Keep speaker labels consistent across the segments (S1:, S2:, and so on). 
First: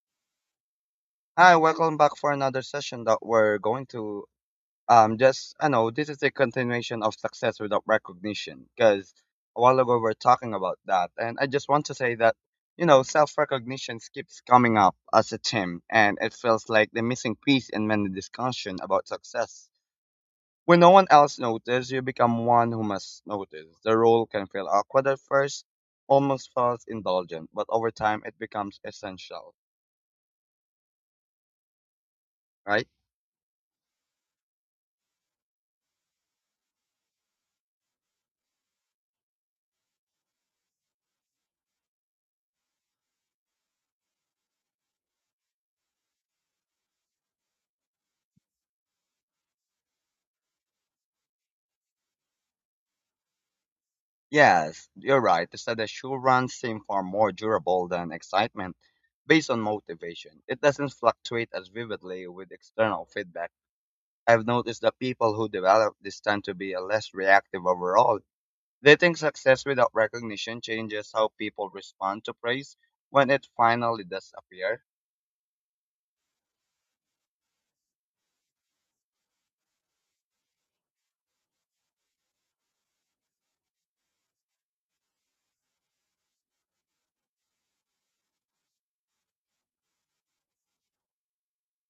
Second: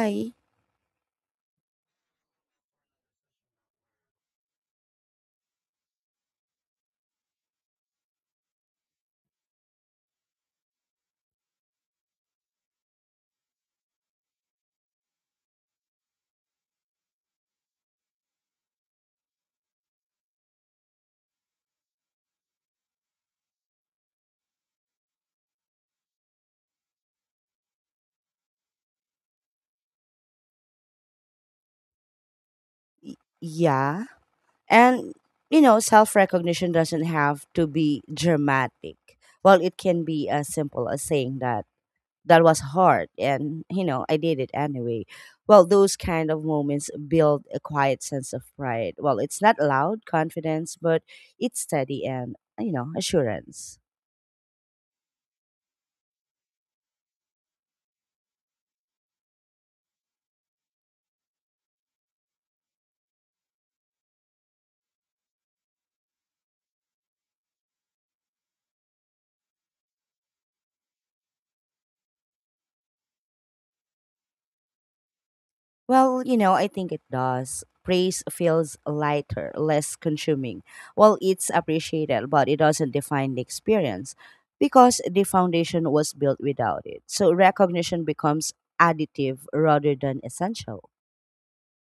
S1: I,
S2: Hi, welcome back for another session that we're going to just I know this is a continuation of success without recognition, because a while ago we were talking about that. And I just want to say that, you know, self-recognition keeps coming up as a theme, and it feels like the missing piece in many discussion about success. When no one else notices, you become one who must notice. The role can feel awkward at first, almost false indulgent, but over time it becomes essential, right?
S1: y- yeah. And, you know, self recognition doesn't have to be dramatic. It can be as simple as saying that was hard and, you know, I did it anyway. Well, those kind of moments build a quiet sense of pride. Well, it's not loud confidence, but it's steady and, you know, assurance.
S2: Yes, you're right. The studies show runs seem far more durable than excitement based on motivation. It doesn't fluctuate as vividly with external feedback. I've noticed that people who develop this tend to be less reactive overall. They think success without recognition changes how people respond to praise when it finally does appear.
S1: Well, you know, I think it does. Praise feels lighter, less consuming. Well, it's appreciated, but it doesn't define the experience because the foundation was built without it. So recognition becomes additive rather than essential.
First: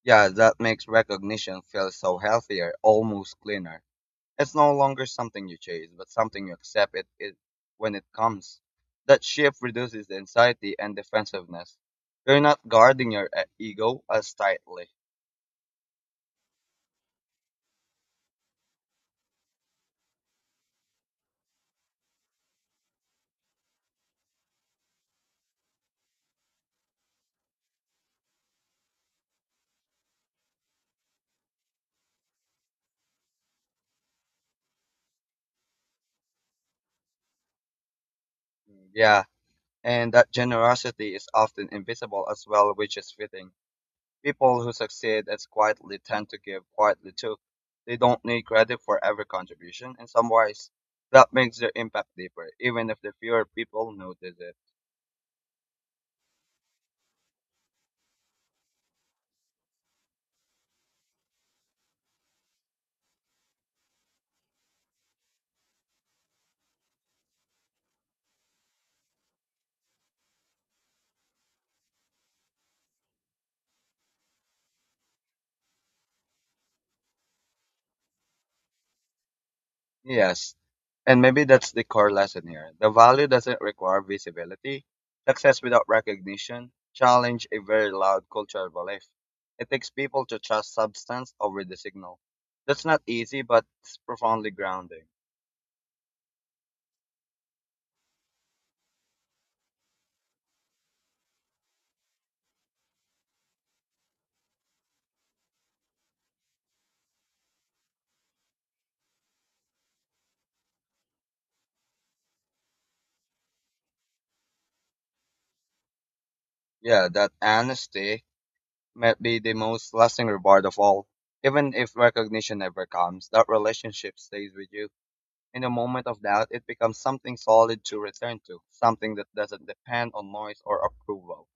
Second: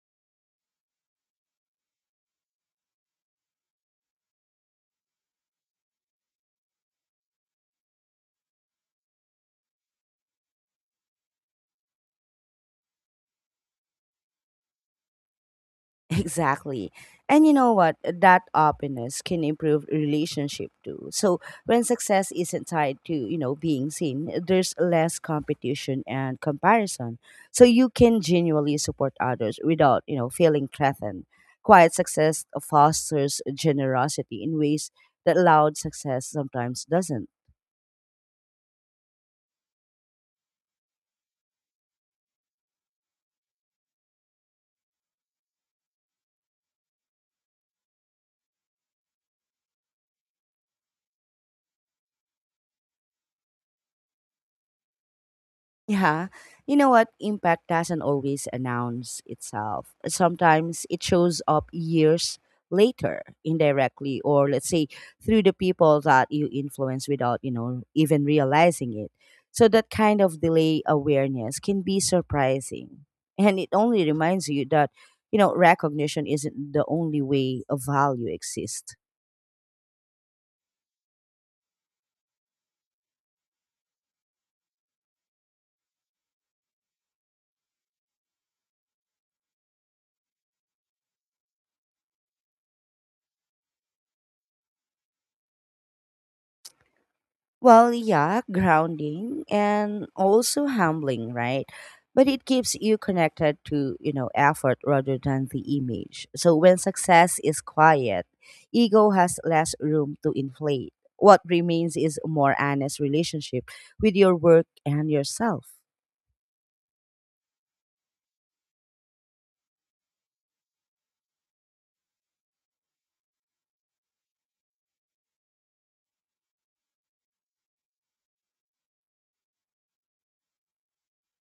S2: Yeah, that makes recognition feel so healthier, almost cleaner. It's no longer something you chase, but something you accept it, it when it comes. That shift reduces the anxiety and defensiveness. You're not guarding your ego as tightly.
S1: Exactly. And you know what? That openness can improve relationship too. So when success isn't tied to, you know, being seen, there's less competition and comparison. So you can genuinely support others without, you know, feeling threatened. Quiet success fosters generosity in ways that loud success sometimes doesn't.
S2: Yeah, and that generosity is often invisible as well, which is fitting. People who succeed as quietly tend to give quietly too. They don't need credit for every contribution in some ways. That makes their impact deeper, even if the fewer people notice it.
S1: Yeah, you know what? Impact doesn't always announce itself. Sometimes it shows up years later, indirectly, or let's say through the people that you influence without, you know, even realizing it. So that kind of delay awareness can be surprising. And it only reminds you that, you know, recognition isn't the only way a value exists.
S2: Yes. And maybe that's the core lesson here. The value doesn't require visibility. Success without recognition challenge a very loud cultural belief. It takes people to trust substance over the signal. That's not easy, but it's profoundly grounding.
S1: Well, yeah, grounding and also humbling, right? But it keeps you connected to, you know, effort rather than the image. So when success is quiet, ego has less room to inflate. What remains is a more honest relationship with your work and yourself.
S2: Yeah, that honesty might be the most lasting reward of all. Even if recognition never comes, that relationship stays with you. In a moment of doubt, it becomes something solid to return to, something that doesn't depend on noise or approval.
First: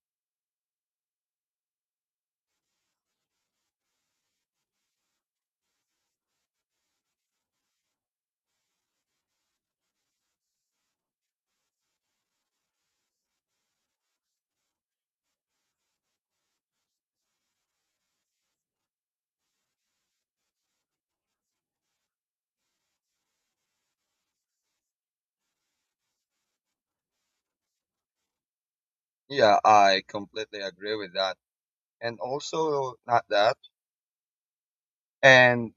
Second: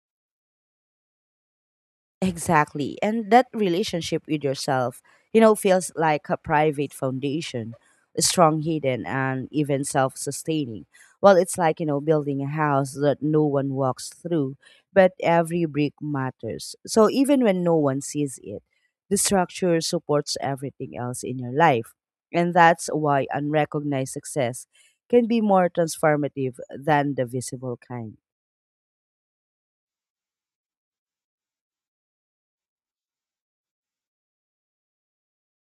S1: Exactly. And that relationship with yourself, you know, feels like a private foundation, strong, hidden, and even self sustaining. Well, it's like, you know, building a house that no one walks through, but every brick matters. So even when no one sees it, the structure supports everything else in your life. And that's why unrecognized success can be more transformative than the visible kind.
S2: Yeah, I completely agree with that. And also not that. And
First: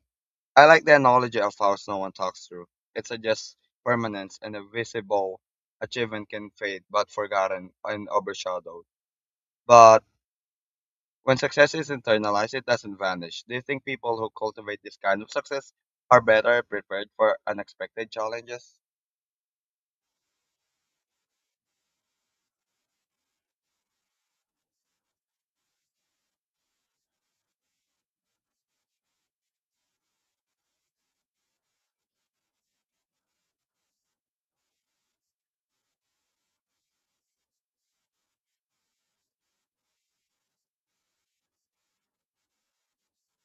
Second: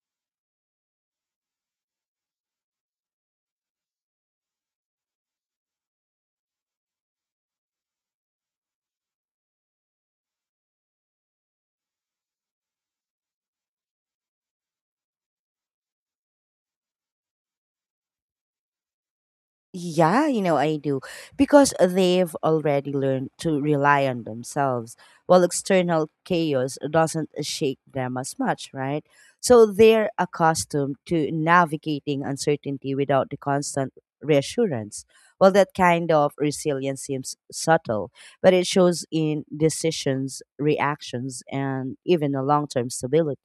S2: I like the analogy of how someone talks through. It suggests permanence, and a visible achievement can fade but forgotten and overshadowed. But when success is internalized, it doesn't vanish. Do you think people who cultivate this kind of success are better prepared for unexpected challenges?
S1: Yeah, you know, I do. Because they've already learned to rely on themselves, while external chaos doesn't shake them as much, right? So they're accustomed to navigating uncertainty without the constant reassurance. Well, that kind of resilience seems subtle, but it shows in decisions, reactions, and even a long term stability.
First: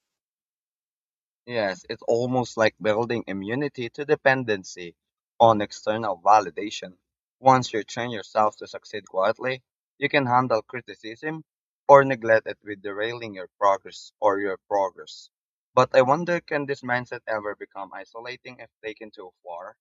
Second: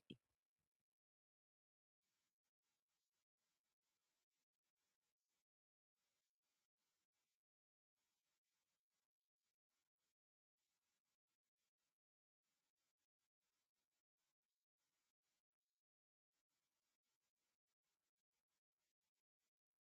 S2: Yes, it's almost like building immunity to dependency on external validation. Once you train yourself to succeed quietly, you can handle criticism or neglect it with derailing your progress or your progress. But I wonder, can this mindset ever become isolating if taken too far?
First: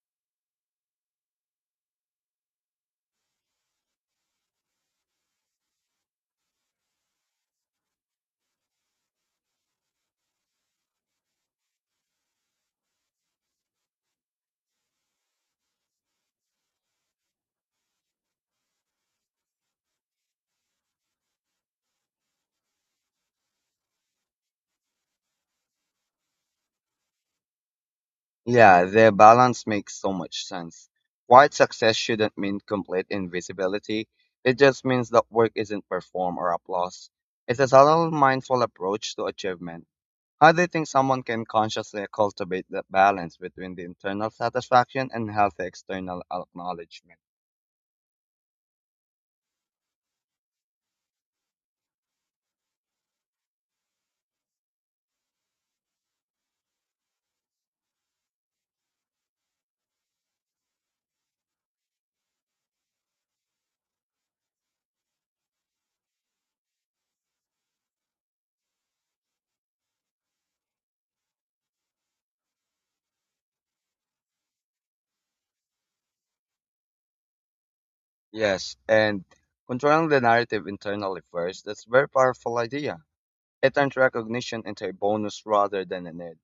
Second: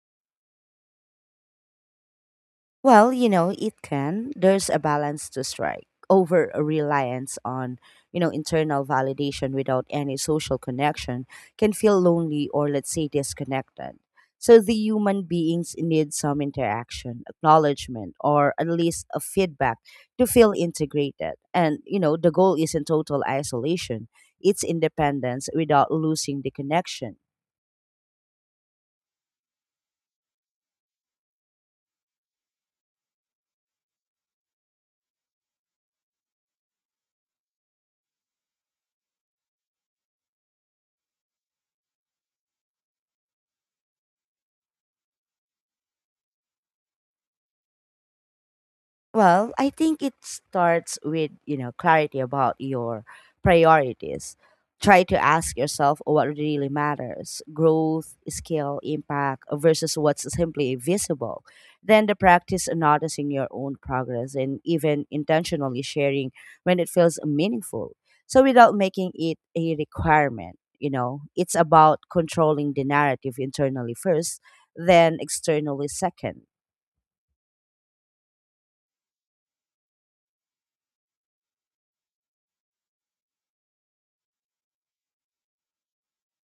S1: Well, you know, it can. There's a balance to strike over a reliance on, you know, internal validation without any social connection can feel lonely or let's say disconnected. So the human beings need some interaction, acknowledgement, or at least a feedback to feel integrated. And, you know, the goal isn't total isolation. It's independence without losing the connection.
S2: Yeah, their balance makes so much sense. Quiet success shouldn't mean complete invisibility. It just means that work isn't performed or applause. It's a subtle, mindful approach to achievement. How do you think someone can consciously cultivate that balance between the internal satisfaction and healthy external acknowledgement?
S1: Well, I think it starts with, you know, clarity about your priorities. Try to ask yourself what really matters growth, scale, impact versus what's simply visible. Then the practice noticing your own progress and even intentionally sharing when it feels meaningful. So without making it a requirement, you know, it's about controlling the narrative internally first, then externally second.
S2: Yes, and controlling the narrative internally first, that's a very powerful idea. It turns recognition into a bonus rather than a need.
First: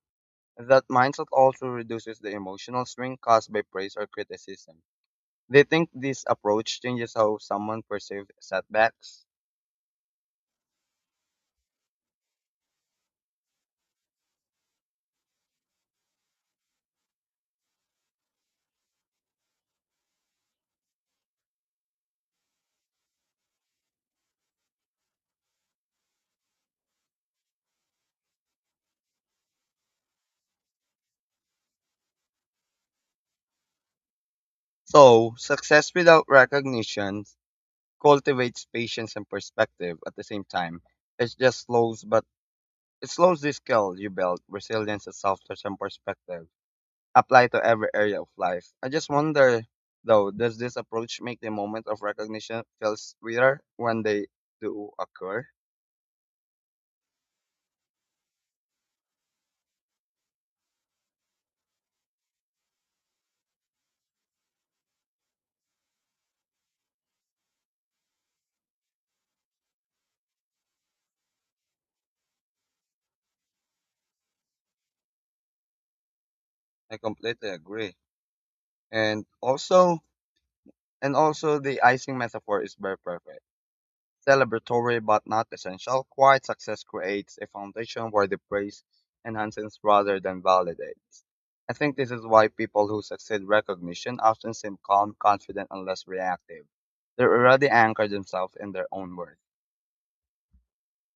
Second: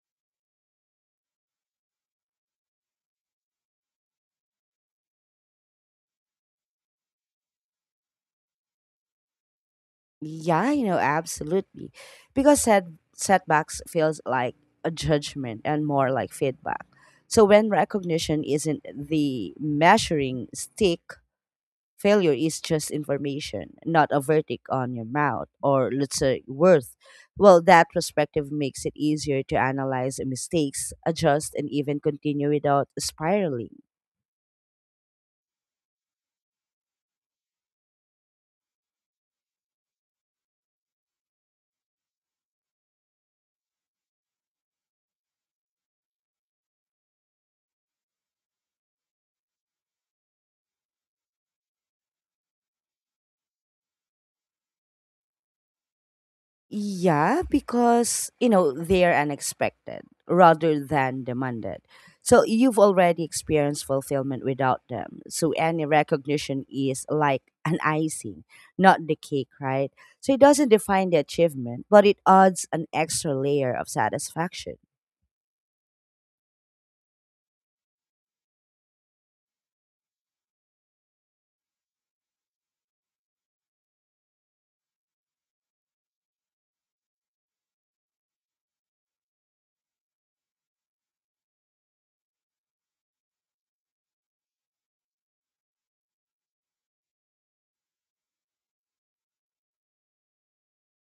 S2: That mindset also reduces the emotional swing caused by praise or criticism. They think this approach changes how someone perceives setbacks.
S1: Yeah, you know, absolutely. Because setbacks feels like a judgment and more like feedback. So when recognition isn't the measuring stick, failure is just information, not a verdict on your mouth or let's say worth. Well, that perspective makes it easier to analyze mistakes, adjust, and even continue without spiraling.
S2: So, success without recognition cultivates patience and perspective at the same time. It just slows, but it slows the skill you build, resilience and self-touch and perspective, apply to every area of life. I just wonder, though, does this approach make the moment of recognition feel sweeter when they do occur?
S1: Yeah, because, you know, they're unexpected rather than demanded. So you've already experienced fulfillment without them. So any recognition is like an icing, not the cake, right? So it doesn't define the achievement, but it adds an extra layer of satisfaction.
S2: I completely agree. And also, and also the icing metaphor is very perfect. Celebratory but not essential. Quiet success creates a foundation where the praise enhances rather than validates. I think this is why people who succeed recognition often seem calm, confident, and less reactive. They already anchor themselves in their own worth.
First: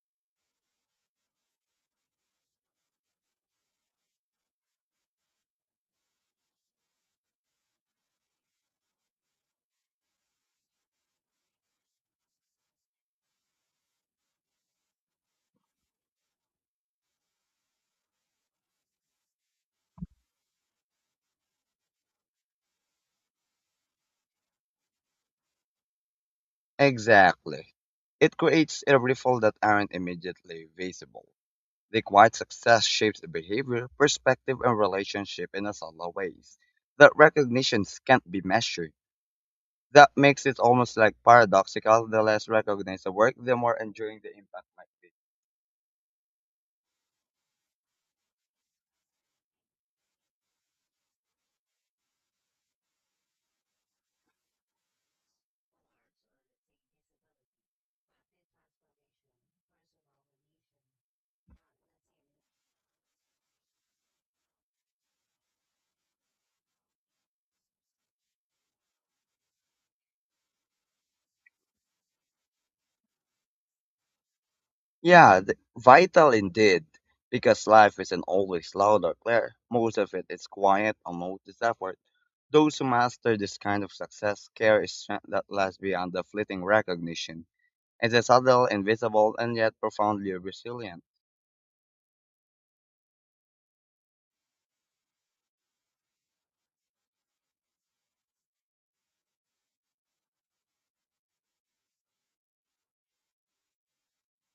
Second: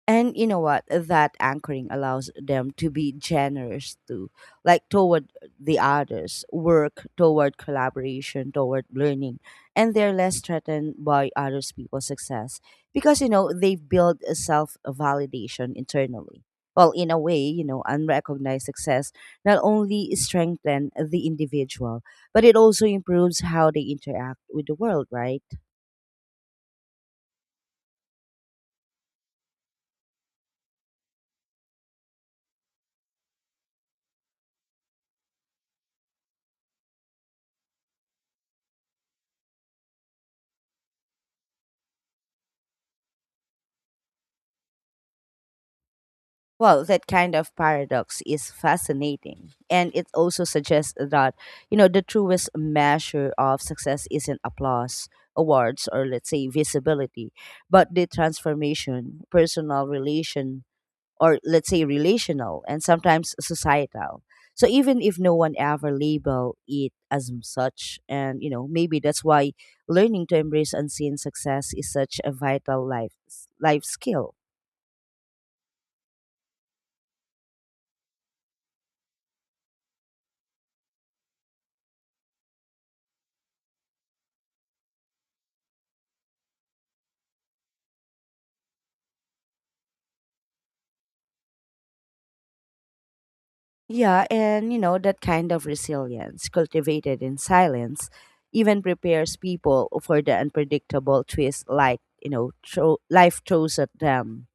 S1: And you know what, that anchoring allows them to be generous too, like toward the others work, toward collaboration, toward learning. And they're less threatened by others people's success because, you know, they've built a self-validation internally. Well, in a way, you know, unrecognized success not only strengthens the individual, but it also improves how they interact with the world, right?
S2: Exactly. It creates a ripple that aren't immediately visible. The quiet success shapes the behavior, perspective, and relationship in a subtle ways that recognition can't be measured. That makes it almost like paradoxical. The less recognized the work, the more enduring the impact might be.
S1: Well, that kind of paradox is fascinating. And it also suggests that, you know, the truest measure of success isn't applause, awards, or let's say visibility, but the transformation, personal relation, or let's say relational, and sometimes societal. So even if no one ever label it as such, and you know, maybe that's why learning to embrace unseen success is such a vital life skill.
S2: Yeah, vital indeed, because life isn't always loud or clear. Most of it is quiet, unnoticed effort. Those who master this kind of success carry a strength that lasts beyond the fleeting recognition. It's a subtle, invisible, and yet profoundly resilient.
S1: Yeah, and you know, that kind of resilience, cultivated in silence, even prepares people for the unpredictable twist like, you know, throw, life throws at them.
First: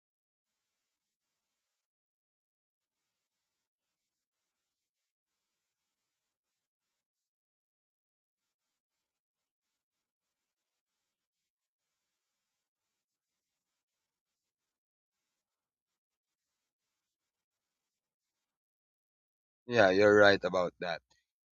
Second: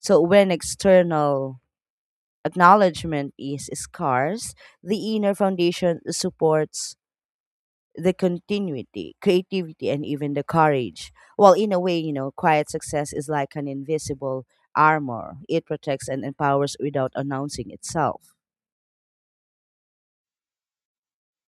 S1: So when external acknowledgement is scarce, the inner foundation supports the continuity, creativity, and even the courage. Well, in a way, you know, quiet success is like an invisible armor. It protects and empowers without announcing itself.
S2: Yeah, you're right about that.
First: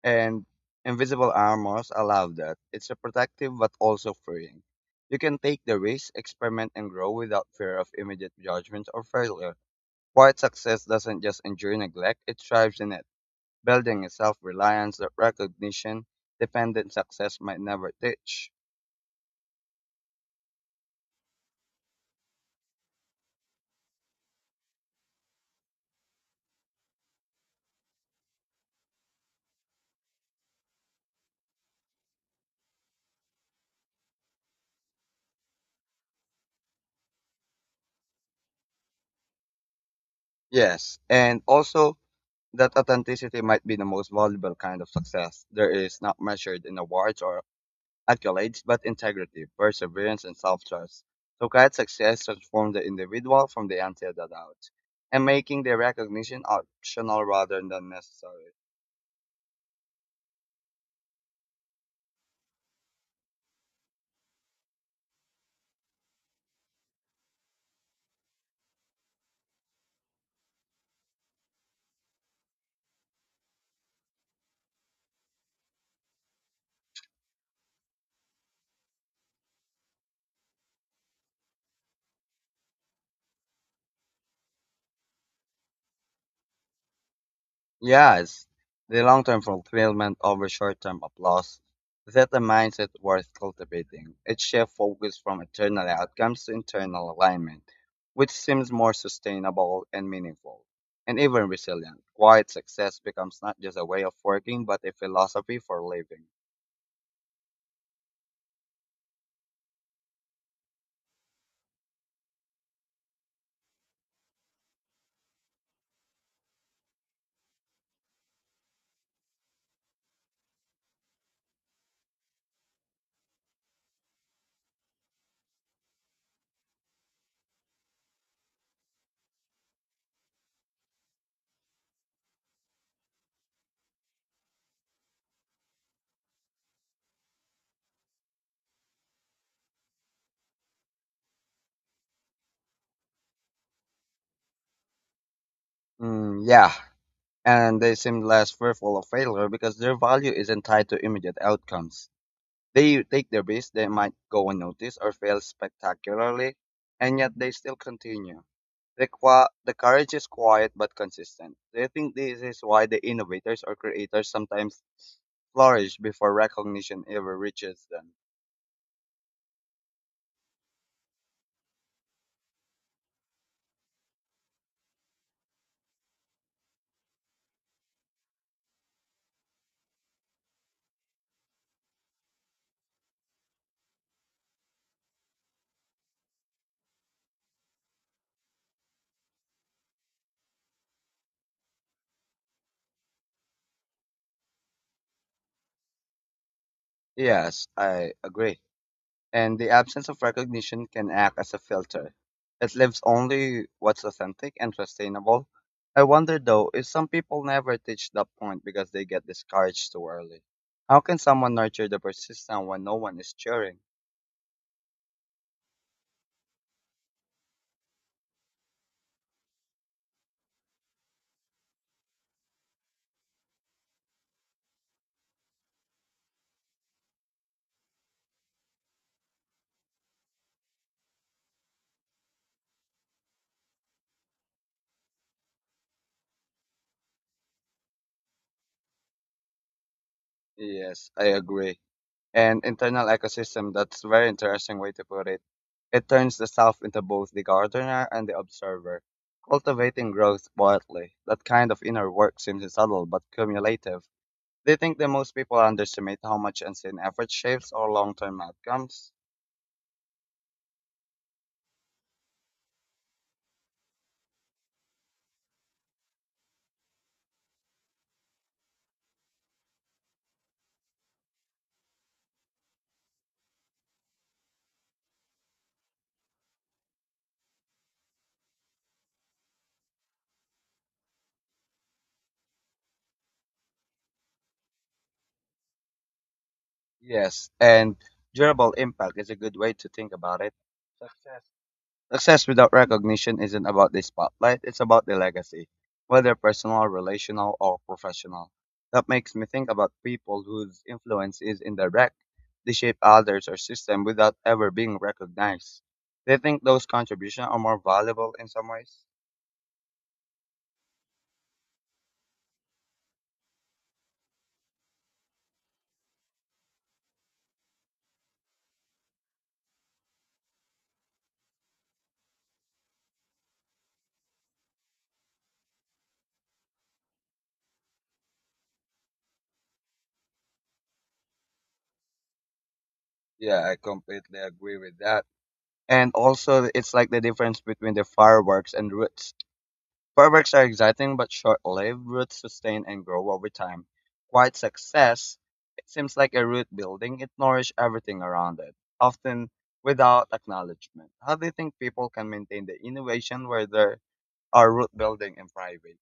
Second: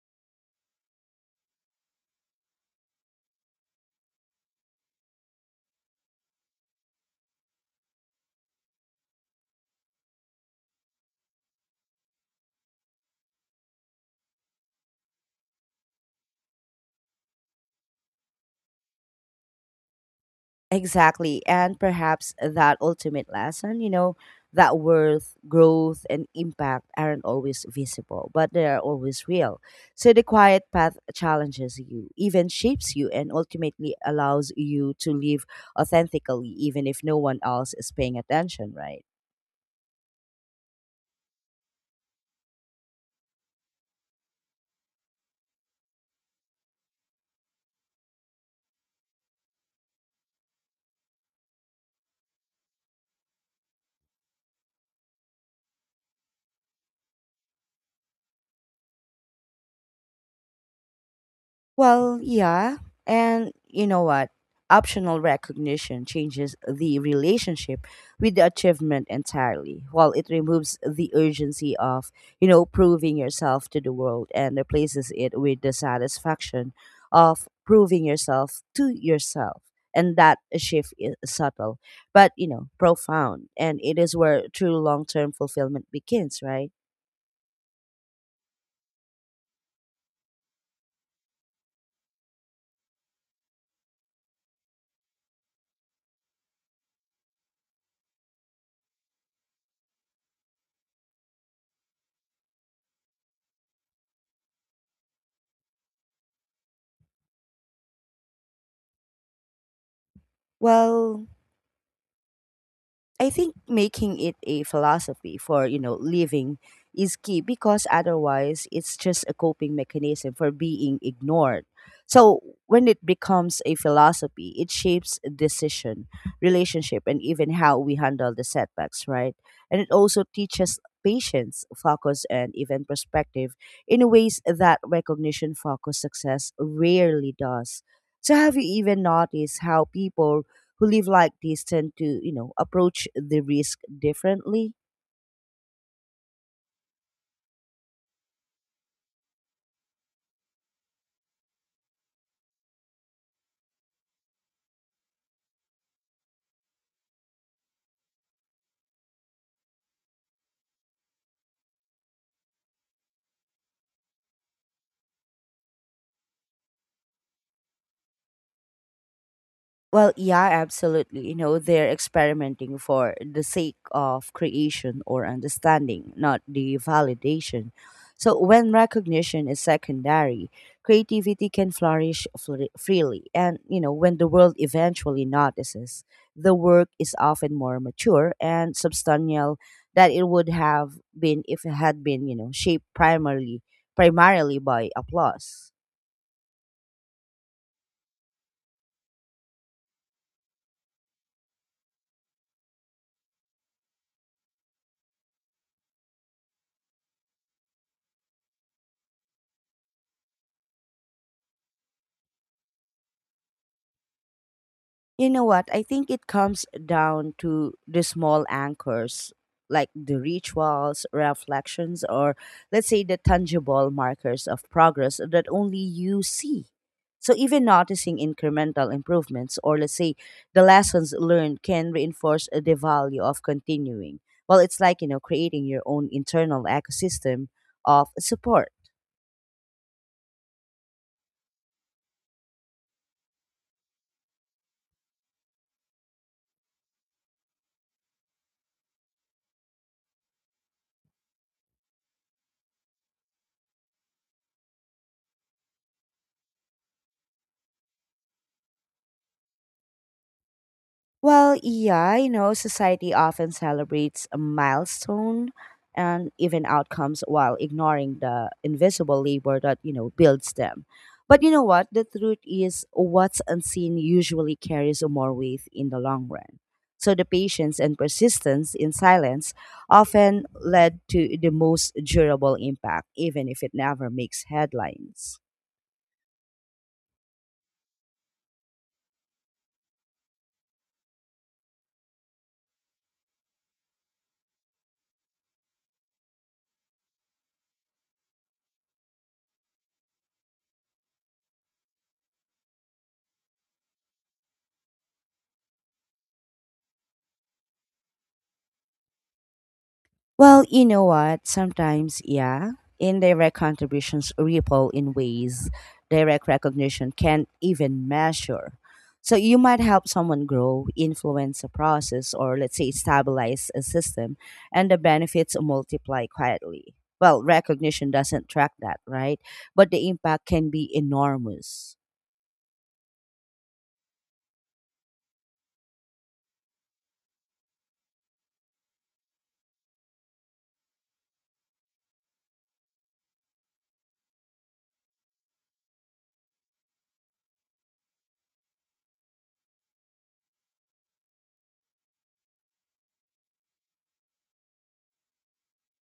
S2: And invisible armors allow that. It's a protective but also freeing. You can take the risk, experiment, and grow without fear of immediate judgment or failure. Quiet success doesn't just endure neglect, it thrives in it, building a self reliance that recognition dependent success might never teach.
S1: Exactly. And perhaps that ultimate lesson, you know, that worth, growth, and impact aren't always visible, but they are always real. So the quiet path challenges you, even shapes you, and ultimately allows you to live authentically, even if no one else is paying attention, right?
S2: Yes, and also that authenticity might be the most valuable kind of success. There is not measured in awards or accolades, but integrity, perseverance, and self-trust. Socratic success transformed the individual from the ante of the doubt and making the recognition optional rather than necessary.
S1: Well, yeah. And you know what? Optional recognition changes the relationship with the achievement entirely, while it removes the urgency of, you know, proving yourself to the world and replaces it with the satisfaction of proving yourself to yourself. And that shift is subtle, but, you know, profound. And it is where true long term fulfillment begins, right?
S2: Yes, the long-term fulfillment over short-term applause. That a mindset worth cultivating. It shifts focus from external outcomes to internal alignment, which seems more sustainable and meaningful and even resilient. Quiet success becomes not just a way of working, but a philosophy for living.
S1: Well, I think making it a philosophy for, you know, living is key because otherwise it's just a coping mechanism for being ignored. So when it becomes a philosophy, it shapes decision, relationship, and even how we handle the setbacks, right? And it also teaches patience, focus, and even perspective in ways that recognition focused success rarely does. So have you even noticed how people who live like this tend to, you know, approach the risk differently.
S2: Mm, yeah, and they seem less fearful of failure because their value isn't tied to immediate outcomes. They take their risk, they might go unnoticed or fail spectacularly, and yet they still continue. The courage is quiet but consistent. Do you think this is why the innovators or creators sometimes flourish before recognition ever reaches them?
S1: Well, yeah, absolutely. You know, they're experimenting for the sake of creation or understanding, not the validation. So when recognition is secondary, creativity can flourish freely. And, you know, when the world eventually notices, the work is often more mature and substantial than it would have been if it had been, you know, shaped primarily by applause.
S2: Yes, I agree. And the absence of recognition can act as a filter. It lives only what's authentic and sustainable. I wonder though, if some people never reach that point because they get discouraged too early. How can someone nurture the persistence when no one is cheering?
S1: You know what? I think it comes down to the small anchors, like the rituals, reflections, or let's say the tangible markers of progress that only you see. So, even noticing incremental improvements, or let's say the lessons learned, can reinforce the value of continuing. Well, it's like, you know, creating your own internal ecosystem of support.
S2: Yes, I agree. And internal ecosystem, that's a very interesting way to put it. It turns the self into both the gardener and the observer, cultivating growth quietly. That kind of inner work seems subtle but cumulative. They think that most people underestimate how much unseen effort shapes our long term outcomes?
S1: Well, yeah, you know, society often celebrates a milestone and even outcomes while ignoring the invisible labor that, you know, builds them. But you know what? The truth is, what's unseen usually carries more weight in the long run. So the patience and persistence in silence often led to the most durable impact, even if it never makes headlines.
S2: Yes, and durable impact is a good way to think about it. Success. Success without recognition isn't about the spotlight, it's about the legacy, whether personal, relational, or professional. That makes me think about people whose influence is indirect. They shape others or system without ever being recognized. They think those contributions are more valuable in some ways.
S1: Well, you know what? Sometimes, yeah, indirect contributions ripple in ways direct recognition can't even measure. So you might help someone grow, influence a process, or let's say stabilize a system, and the benefits multiply quietly. Well, recognition doesn't track that, right? But the impact can be enormous.
S2: Yeah, I completely agree with that. And also, it's like the difference between the fireworks and roots. Fireworks are exciting but short-lived. Roots sustain and grow over time. Quite success, it seems like a root building. It nourishes everything around it, often without acknowledgement. How do you think people can maintain the innovation where there are root building in private?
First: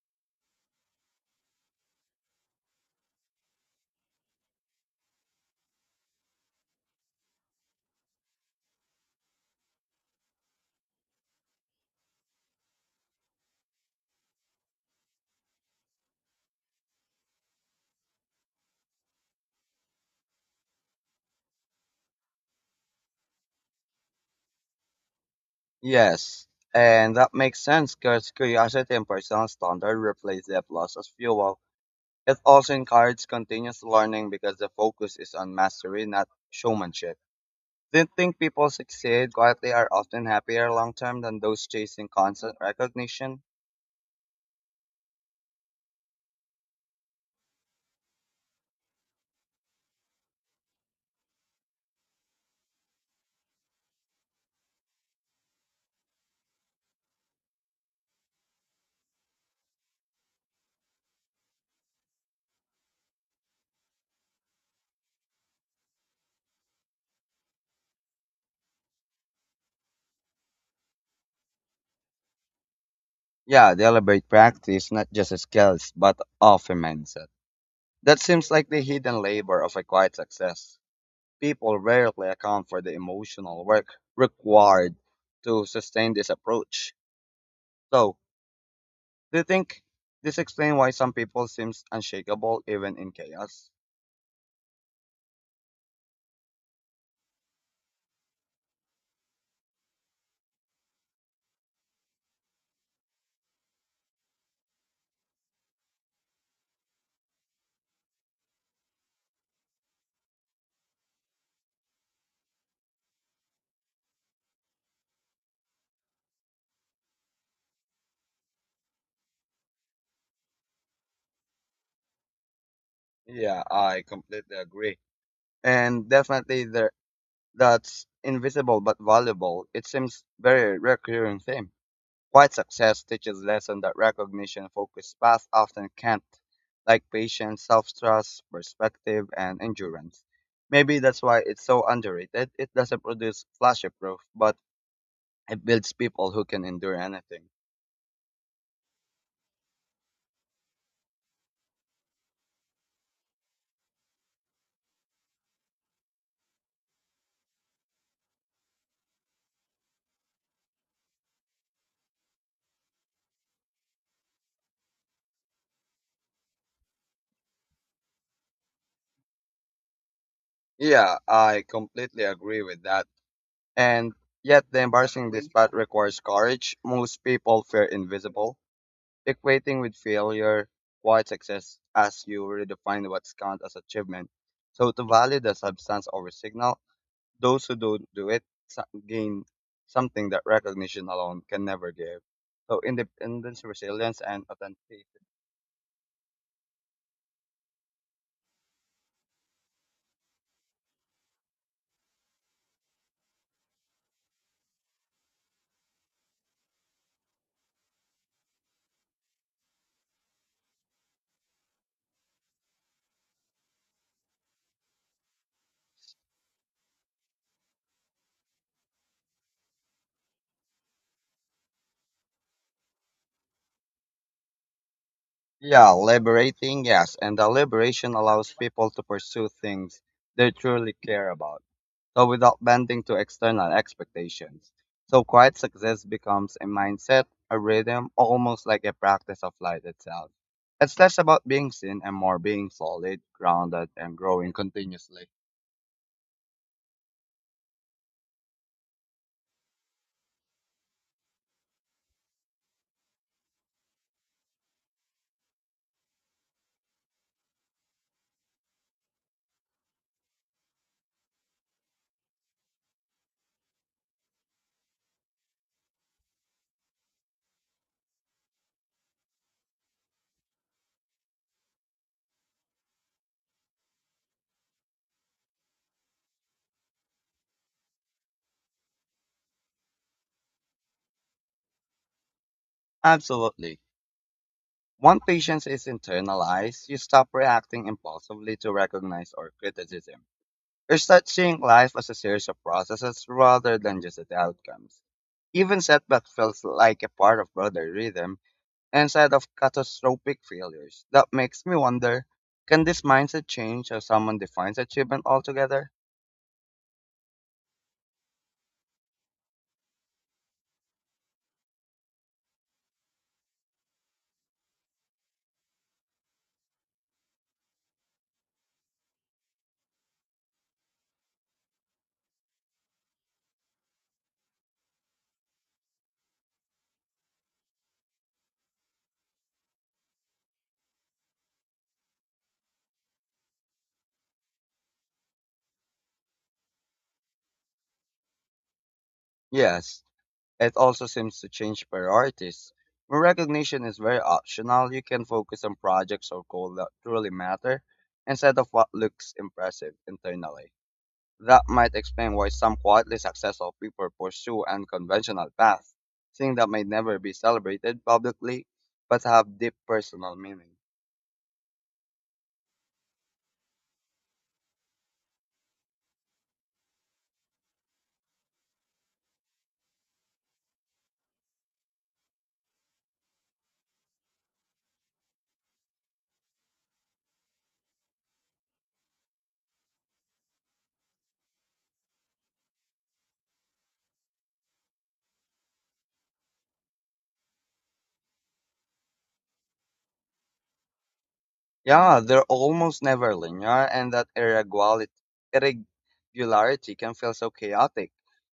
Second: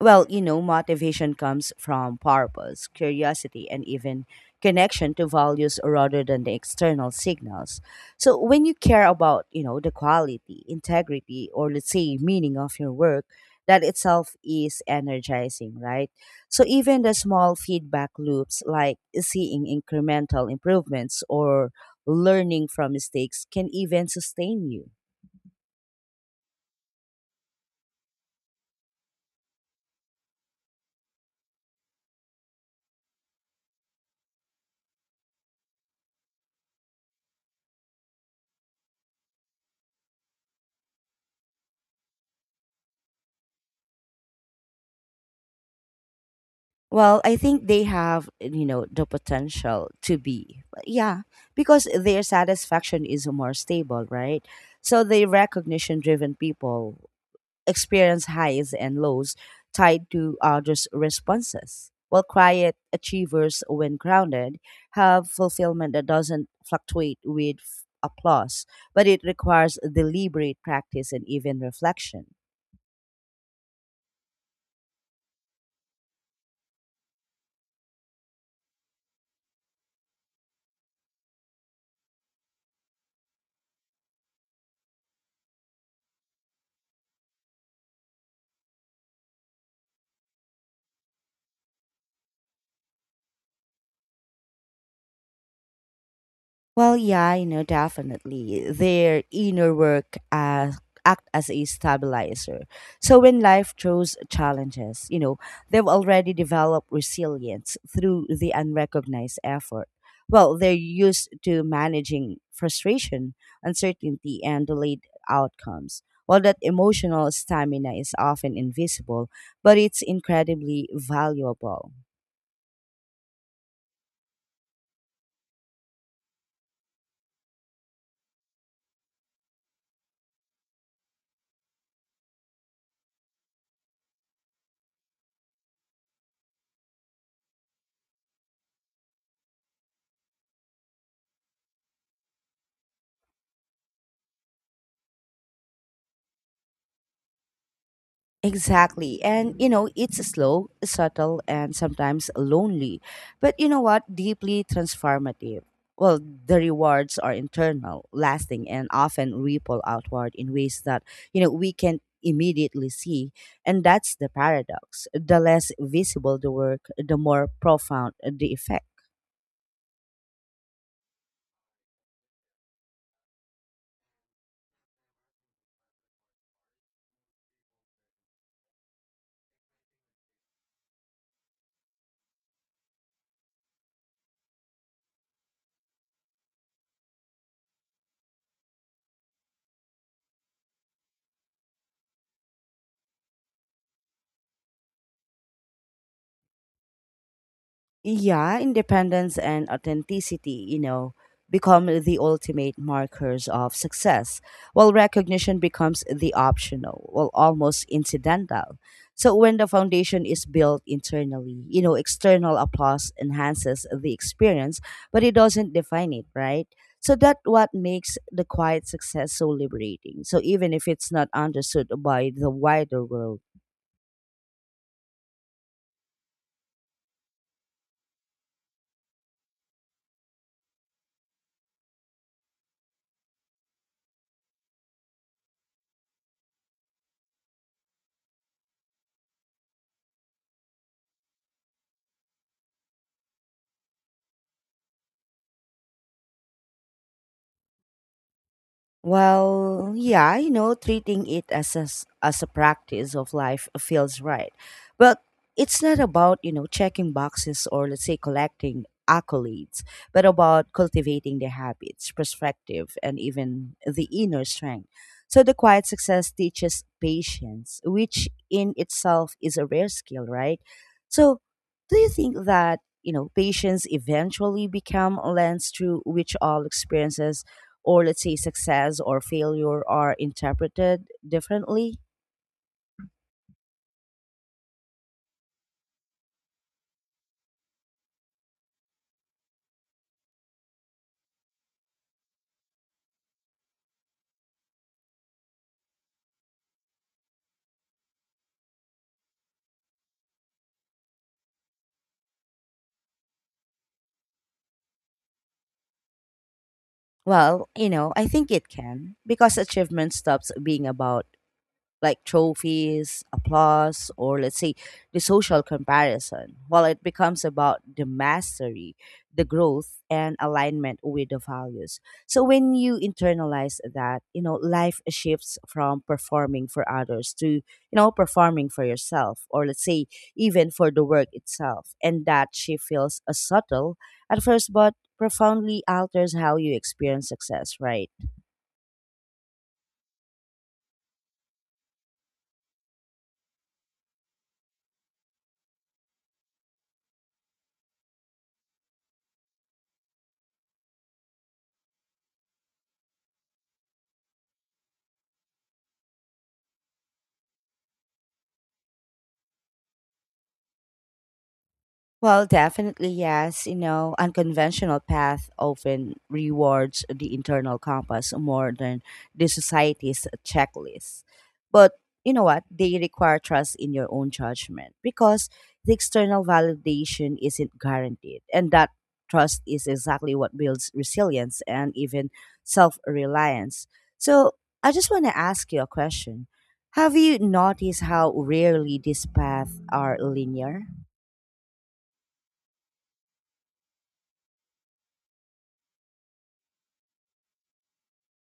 S1: Well, you know, motivation comes from purpose, curiosity, and even connection to values rather than the external signals. So when you care about, you know, the quality, integrity, or let's say meaning of your work, that itself is energizing, right? So even the small feedback loops like seeing incremental improvements or learning from mistakes can even sustain you.
S2: Yes, and that makes sense because curiosity and personal standard replace the applause as fuel. It also encourages continuous learning because the focus is on mastery, not showmanship. They think people succeed quietly are often happier long term than those chasing constant recognition.
S1: Well, I think they have, you know, the potential to be. Yeah, because their satisfaction is more stable, right? So the recognition driven people experience highs and lows tied to others' responses, while quiet achievers, when grounded, have fulfillment that doesn't fluctuate with applause, but it requires deliberate practice and even reflection.
S2: Yeah, deliberate practice, not just skills, but of a mindset. That seems like the hidden labor of a quiet success. People rarely account for the emotional work required to sustain this approach. So, do you think this explains why some people seem unshakable even in chaos?
S1: Well, yeah, you know, definitely. Their inner work act as a stabilizer. So when life throws challenges, you know, they've already developed resilience through the unrecognized effort. Well, they're used to managing frustration, uncertainty, and delayed outcomes. While that emotional stamina is often invisible, but it's incredibly valuable.
S2: Yeah, I completely agree. And definitely there, that's invisible but valuable. It seems very recurring theme. Quiet success teaches lesson that recognition focused path often can't, like patience, self-trust, perspective, and endurance. Maybe that's why it's so underrated. It doesn't produce flashy proof, but it builds people who can endure anything.
S1: Exactly. And, you know, it's slow, subtle, and sometimes lonely. But you know what? Deeply transformative. Well, the rewards are internal, lasting, and often ripple outward in ways that, you know, we can immediately see. And that's the paradox. The less visible the work, the more profound the effect.
S2: Yeah, I completely agree with that. And yet, the embarrassing this path requires courage. Most people fear invisible, equating with failure, quiet success as you redefine what's count as achievement. So, to value the substance over signal, those who don't do it gain something that recognition alone can never give. So, independence, resilience, and authenticity.
S1: Yeah, independence and authenticity, you know, become the ultimate markers of success, while recognition becomes the optional, well, almost incidental. So when the foundation is built internally, you know, external applause enhances the experience, but it doesn't define it, right? So that what makes the quiet success so liberating. So even if it's not understood by the wider world.
S2: Yeah, liberating, yes. And the liberation allows people to pursue things they truly care about, so without bending to external expectations. So quiet success becomes a mindset, a rhythm, almost like a practice of life itself. It's less about being seen and more being solid, grounded, and growing continuously.
S1: Well, yeah, you know, treating it as a, as a practice of life feels right. But it's not about, you know, checking boxes or let's say collecting accolades, but about cultivating the habits, perspective, and even the inner strength. So the quiet success teaches patience, which in itself is a rare skill, right? So do you think that, you know, patience eventually become a lens through which all experiences, or let's say success or failure, are interpreted differently?
S2: Absolutely. Once patience is internalized, you stop reacting impulsively to recognize or criticism. You start seeing life as a series of processes rather than just the outcomes. Even setback feels like a part of broader rhythm instead of catastrophic failures. That makes me wonder, can this mindset change how someone defines achievement altogether?
S1: Well, you know, I think it can because achievement stops being about like trophies, applause, or let's say the social comparison, while it becomes about the mastery, the growth, and alignment with the values. So when you internalize that, you know, life shifts from performing for others to, you know, performing for yourself, or let's say even for the work itself. And that she feels a subtle at first, but profoundly alters how you experience success, right?
S2: Yes, it also seems to change priorities. When recognition is very optional, you can focus on projects or goals that truly matter instead of what looks impressive internally. That might explain why some quietly successful people pursue unconventional paths, things that may never be celebrated publicly but have deep personal meaning.
S1: Well, definitely yes. You know, unconventional path often rewards the internal compass more than the society's checklist. But you know what? They require trust in your own judgment because the external validation isn't guaranteed. And that trust is exactly what builds resilience and even self reliance. So I just want to ask you a question. Have you noticed how rarely these paths are linear?
S2: Yeah, they're almost never linear, and that irregularity can feel so chaotic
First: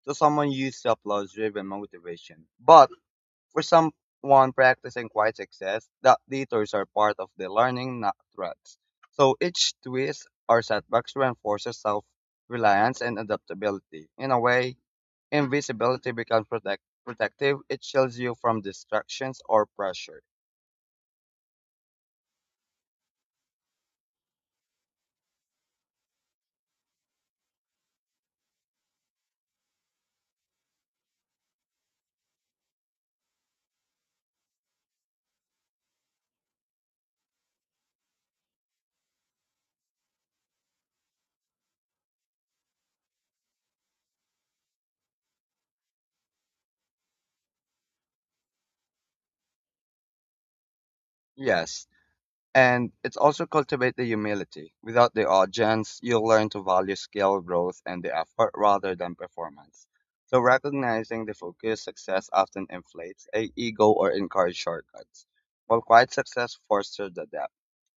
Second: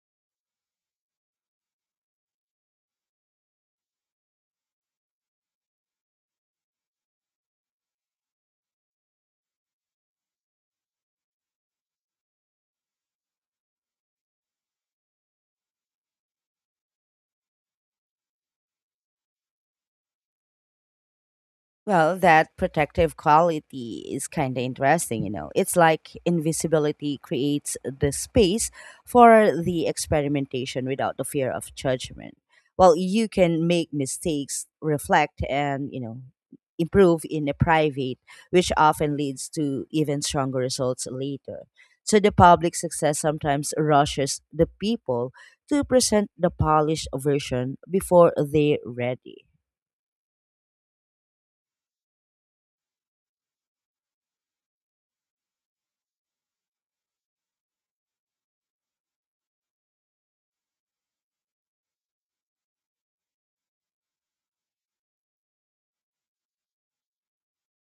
S2: to someone used to applause driven motivation. But for someone practicing quiet success, that detours are part of the learning, not threats. So each twist or setbacks reinforces self reliance and adaptability. In a way, invisibility becomes protective, it shields you from distractions or pressure.
S1: Well, that protective quality is kind of interesting, you know. It's like invisibility creates the space for the experimentation without the fear of judgment. Well, you can make mistakes, reflect, and, you know, improve in a private, which often leads to even stronger results later. So the public success sometimes rushes the people to present the polished version before they're ready.
S2: Yes. And it's also cultivate the humility. Without the audience, you'll learn to value skill, growth, and the effort rather than performance. So recognizing the focused success often inflates a ego or encourage shortcuts, while quiet success fosters the depth,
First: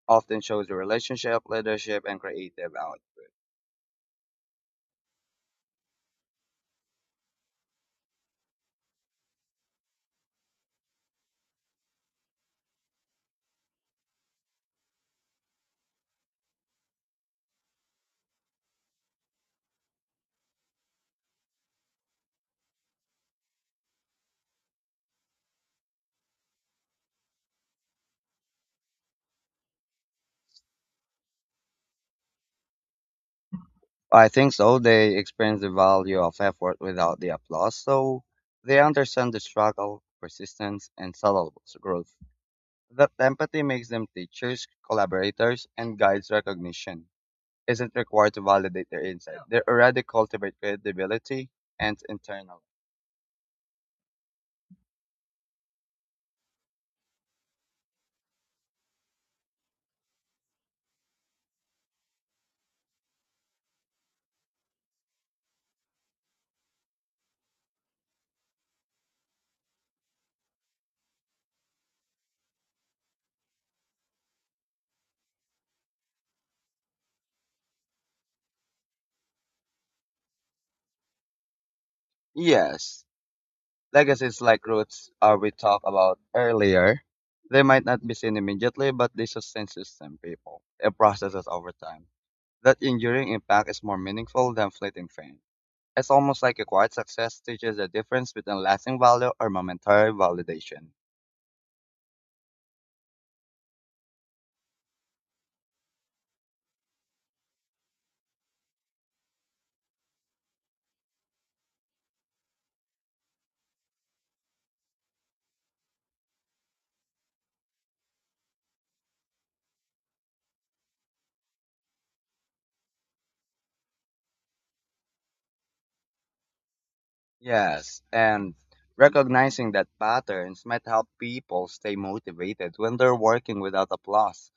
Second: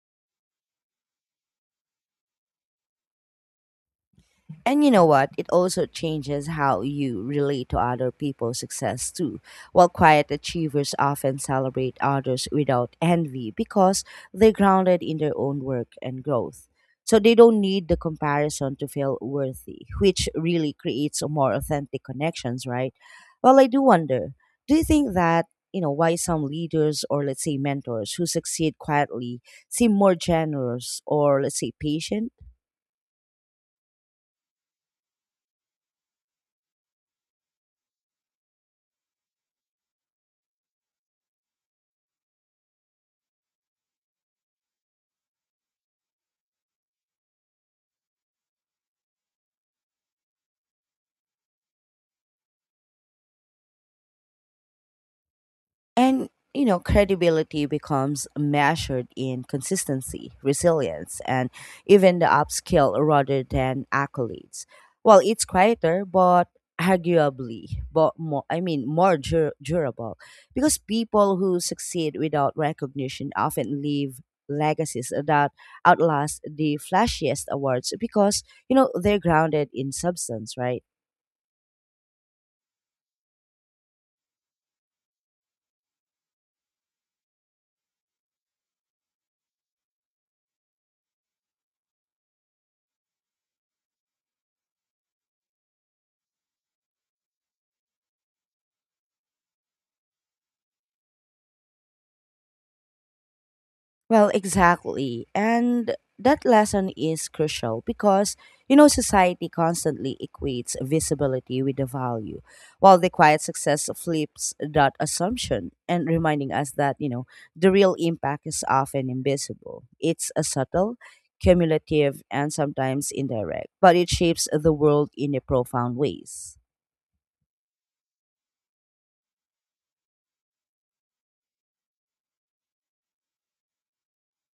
S2: often shows the relationship, leadership, and creative out.
S1: And you know what? It also changes how you relate to other people's success too. While quiet achievers often celebrate others without envy because they're grounded in their own work and growth. So they don't need the comparison to feel worthy, which really creates a more authentic connections, right? Well, I do wonder, do you think that, you know, why some leaders, or let's say mentors, who succeed quietly seem more generous, or let's say patient?
S2: I think so. They experience the value of effort without the applause, so they understand the struggle, persistence, and subtle growth. That empathy makes them teachers, collaborators, and guides recognition. Isn't required to validate their insight. They already cultivate credibility and internal.
S1: And you know, credibility becomes measured in consistency, resilience, and even the upskill rather than accolades. Well, it's quieter, but arguably, but more, durable, because people who succeed without recognition often leave legacies that outlast the flashiest awards because you know they're grounded in substance, right?
S2: Yes, legacies like roots we talked about earlier. They might not be seen immediately, but they sustain system people. It processes over time. That enduring impact is more meaningful than fleeting fame. It's almost like a quiet success teaches the difference between lasting value or momentary validation.
S1: Well, exactly. And that lesson is crucial because, you know, society constantly equates visibility with the value, while the quiet success flips that assumption and reminding us that, you know, the real impact is often invisible. It's a subtle, cumulative, and sometimes indirect, but it shapes the world in a profound ways.
S2: Yes, and recognizing that patterns might help people stay motivated when they're working without applause.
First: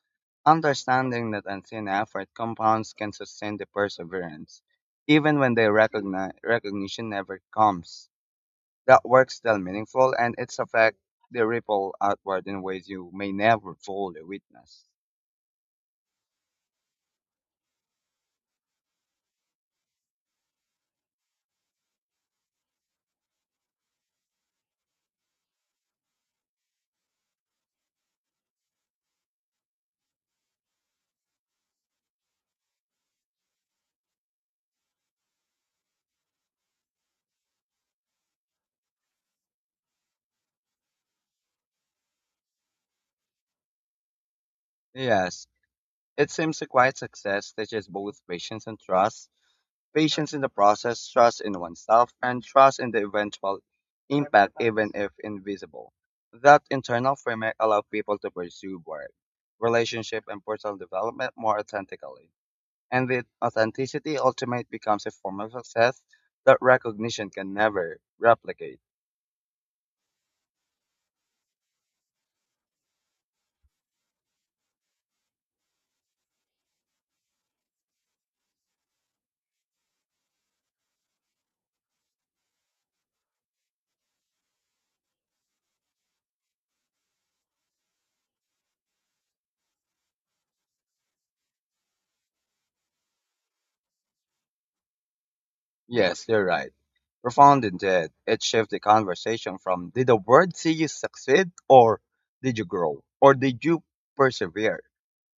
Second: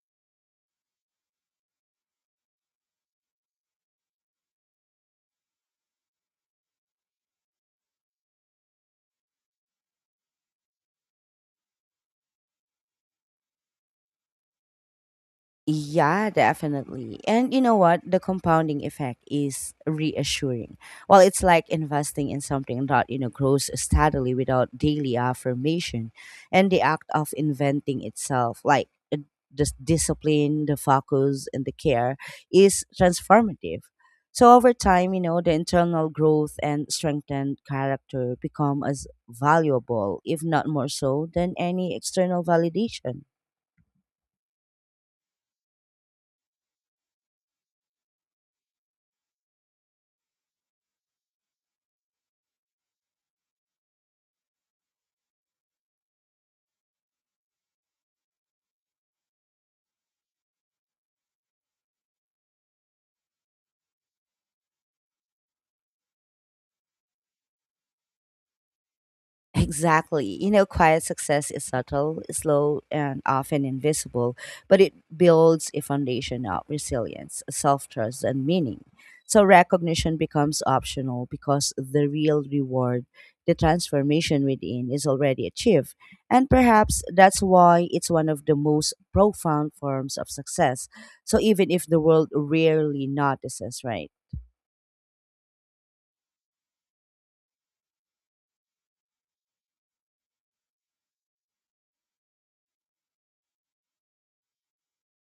S2: Understanding that unseen effort compounds can sustain the perseverance, even when the recognition never comes. That work's still meaningful and its effect the ripple outward in ways you may never fully witness.
S1: Yeah, definitely. And you know what? The compounding effect is reassuring. Well, it's like investing in something that, you know, grows steadily without daily affirmation, and the act of inventing itself, like the discipline, the focus, and the care is transformative. So over time, you know, the internal growth and strengthened character become as valuable, if not more so, than any external validation.
S2: Yes, it seems a quiet success teaches both patience and trust. Patience in the process, trust in oneself, and trust in the eventual impact, even if invisible. That internal framework allows people to pursue work, relationship, and personal development more authentically. And the authenticity ultimately becomes a form of success that recognition can never replicate.
S1: Exactly. You know, quiet success is subtle, slow, and often invisible, but it builds a foundation of resilience, self trust, and meaning. So recognition becomes optional because the real reward, the transformation within, is already achieved. And perhaps that's why it's one of the most profound forms of success. So even if the world rarely notices, right?
S2: Yes, you're right. Profound indeed. It shifts the conversation from did the world see you succeed, or did you grow, or did you persevere?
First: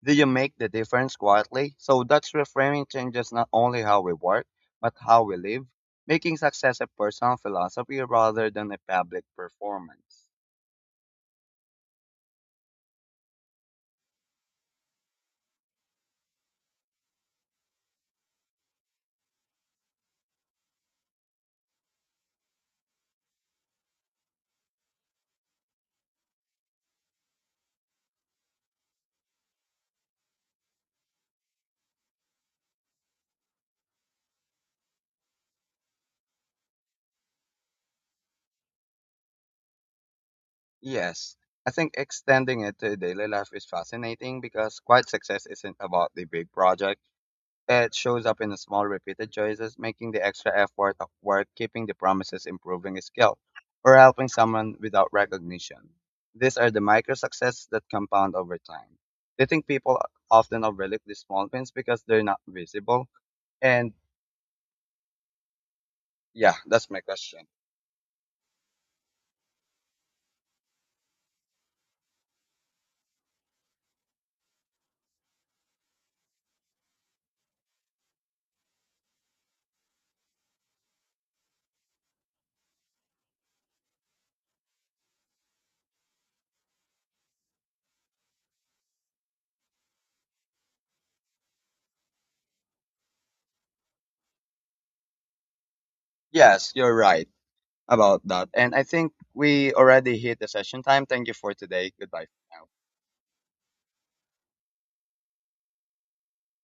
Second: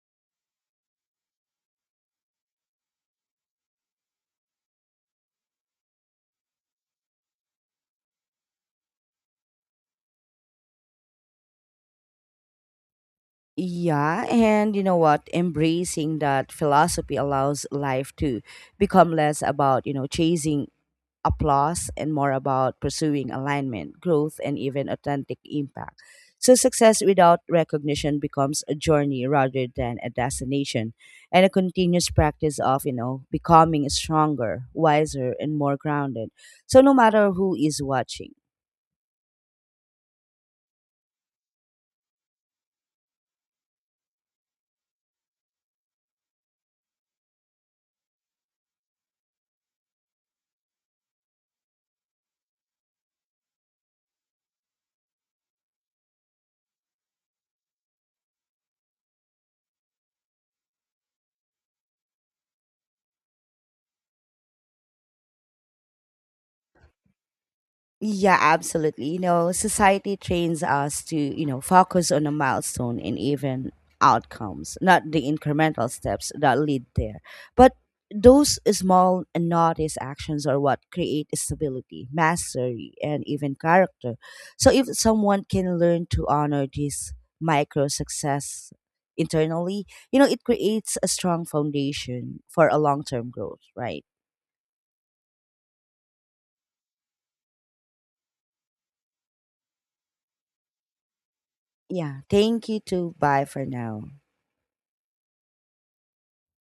S2: Do you make the difference quietly? So that's reframing changes not only how we work, but how we live, making success a personal philosophy rather than a public performance.
S1: Yeah, and you know what? Embracing that philosophy allows life to become less about, you know, chasing applause and more about pursuing alignment, growth, and even authentic impact. So success without recognition becomes a journey rather than a destination, and a continuous practice of, you know, becoming stronger, wiser, and more grounded. So no matter who is watching.
S2: Yes, I think extending it to daily life is fascinating because quiet success isn't about the big project. It shows up in the small repeated choices, making the extra effort of worth keeping the promises, improving skill, or helping someone without recognition. These are the micro successes that compound over time. I think people often overlook these small wins because they're not visible. And yeah, that's my question.
S1: Yeah, absolutely. You know, society trains us to, you know, focus on a milestone and even outcomes, not the incremental steps that lead there. But those small and noticed actions are what create stability, mastery, and even character. So if someone can learn to honor this micro success internally, you know, it creates a strong foundation for a long term growth, right?
S2: Yes, you're right about that. And I think we already hit the session time. Thank you for today.
S1: Yeah.
S2: Goodbye for now.
S1: Thank you too. Bye for now.